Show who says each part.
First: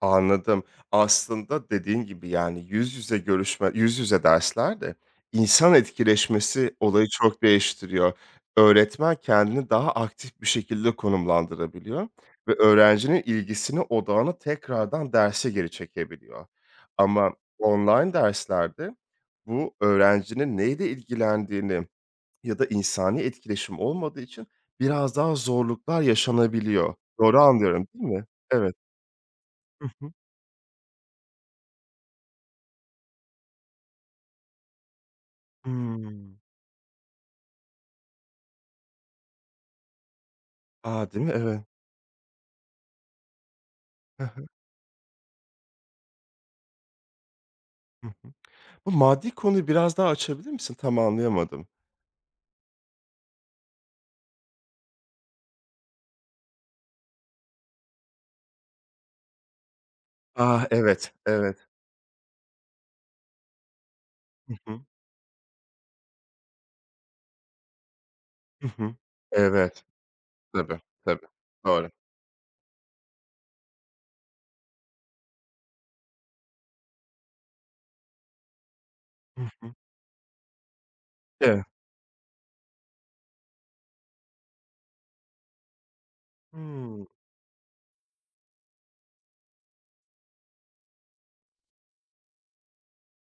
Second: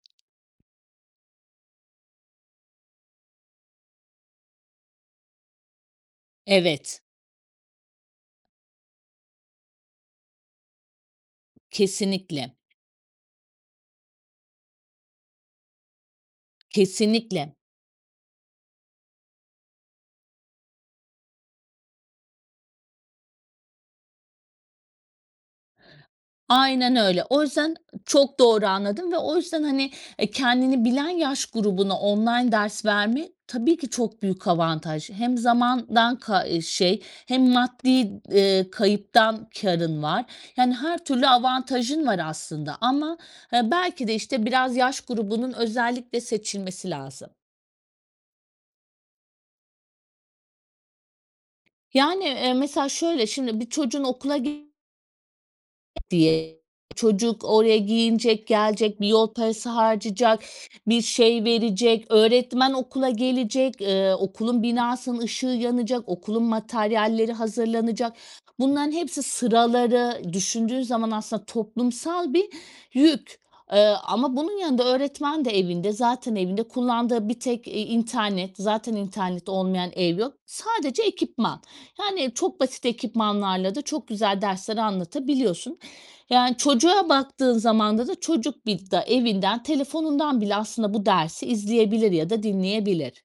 Speaker 1: Anladım. Aslında dediğin gibi, yani, yüz yüze görüşme yüz yüze derslerde insan etkileşmesi
Speaker 2: Evet.
Speaker 1: olayı çok değiştiriyor. Öğretmen kendini daha aktif bir şekilde konumlandırabiliyor ve
Speaker 2: Kesinlikle.
Speaker 1: öğrencinin ilgisini, odağını tekrardan derse geri çekebiliyor. Ama
Speaker 2: Kesinlikle.
Speaker 1: online derslerde bu öğrencinin neyle ilgilendiğini ya da insani etkileşim olmadığı için biraz daha zorluklar yaşanabiliyor.
Speaker 2: Aynen öyle.
Speaker 1: Doğru
Speaker 2: O yüzden
Speaker 1: anlıyorum, değil mi?
Speaker 2: Çok doğru
Speaker 1: Evet.
Speaker 2: anladım ve o yüzden,
Speaker 1: Hı
Speaker 2: hani,
Speaker 1: hı.
Speaker 2: kendini bilen yaş grubuna online ders vermek tabii ki çok büyük avantaj. Hem zamandan
Speaker 1: Hımm.
Speaker 2: kay eee, şey hem maddi, ııı, kayıptan kârın var. Yani her
Speaker 1: A, değil
Speaker 2: türlü
Speaker 1: mi? Evet.
Speaker 2: avantajın var aslında ama belki de,
Speaker 1: Hı hı.
Speaker 2: işte, biraz yaş grubunun özellikle seçilmesi lazım.
Speaker 1: Hı hı. Bu maddi konuyu biraz daha açabilir misin? Tam anlayamadım.
Speaker 2: Yani, eee, mesela şöyle: Şimdi bir çocuğun okula gi Diye çocuk oraya giyinecek, gelecek, bir yol parası harcayacak,
Speaker 1: Ah!
Speaker 2: bir
Speaker 1: Evet,
Speaker 2: şey
Speaker 1: evet.
Speaker 2: verecek, öğretmen okula gelecek, ııı,
Speaker 1: Hı
Speaker 2: okulun
Speaker 1: hı.
Speaker 2: binasının ışığı yanacak, okulun materyalleri hazırlanacak.
Speaker 1: Hı
Speaker 2: Bunların
Speaker 1: hı.
Speaker 2: hepsi
Speaker 1: Evet.
Speaker 2: Sıraları.
Speaker 1: Tabii,
Speaker 2: Düşündüğün zaman
Speaker 1: tabii.
Speaker 2: aslında
Speaker 1: Doğru.
Speaker 2: toplumsal bir yük. Eee, ama bunun yanında öğretmen de evinde. Zaten evinde kullandığı bir tek i internet. Zaten
Speaker 1: Hı
Speaker 2: internet
Speaker 1: hı.
Speaker 2: olmayan ev yok. Sadece ekipman.
Speaker 1: Evet.
Speaker 2: Yani çok basit ekipmanlarla da çok güzel dersler anlatabiliyorsun. Yani
Speaker 1: Hıı.
Speaker 2: çocuğa baktığın zamanda da çocuk bil da evinden telefonundan bile aslında bu dersi izleyebilir ya da dinleyebilir.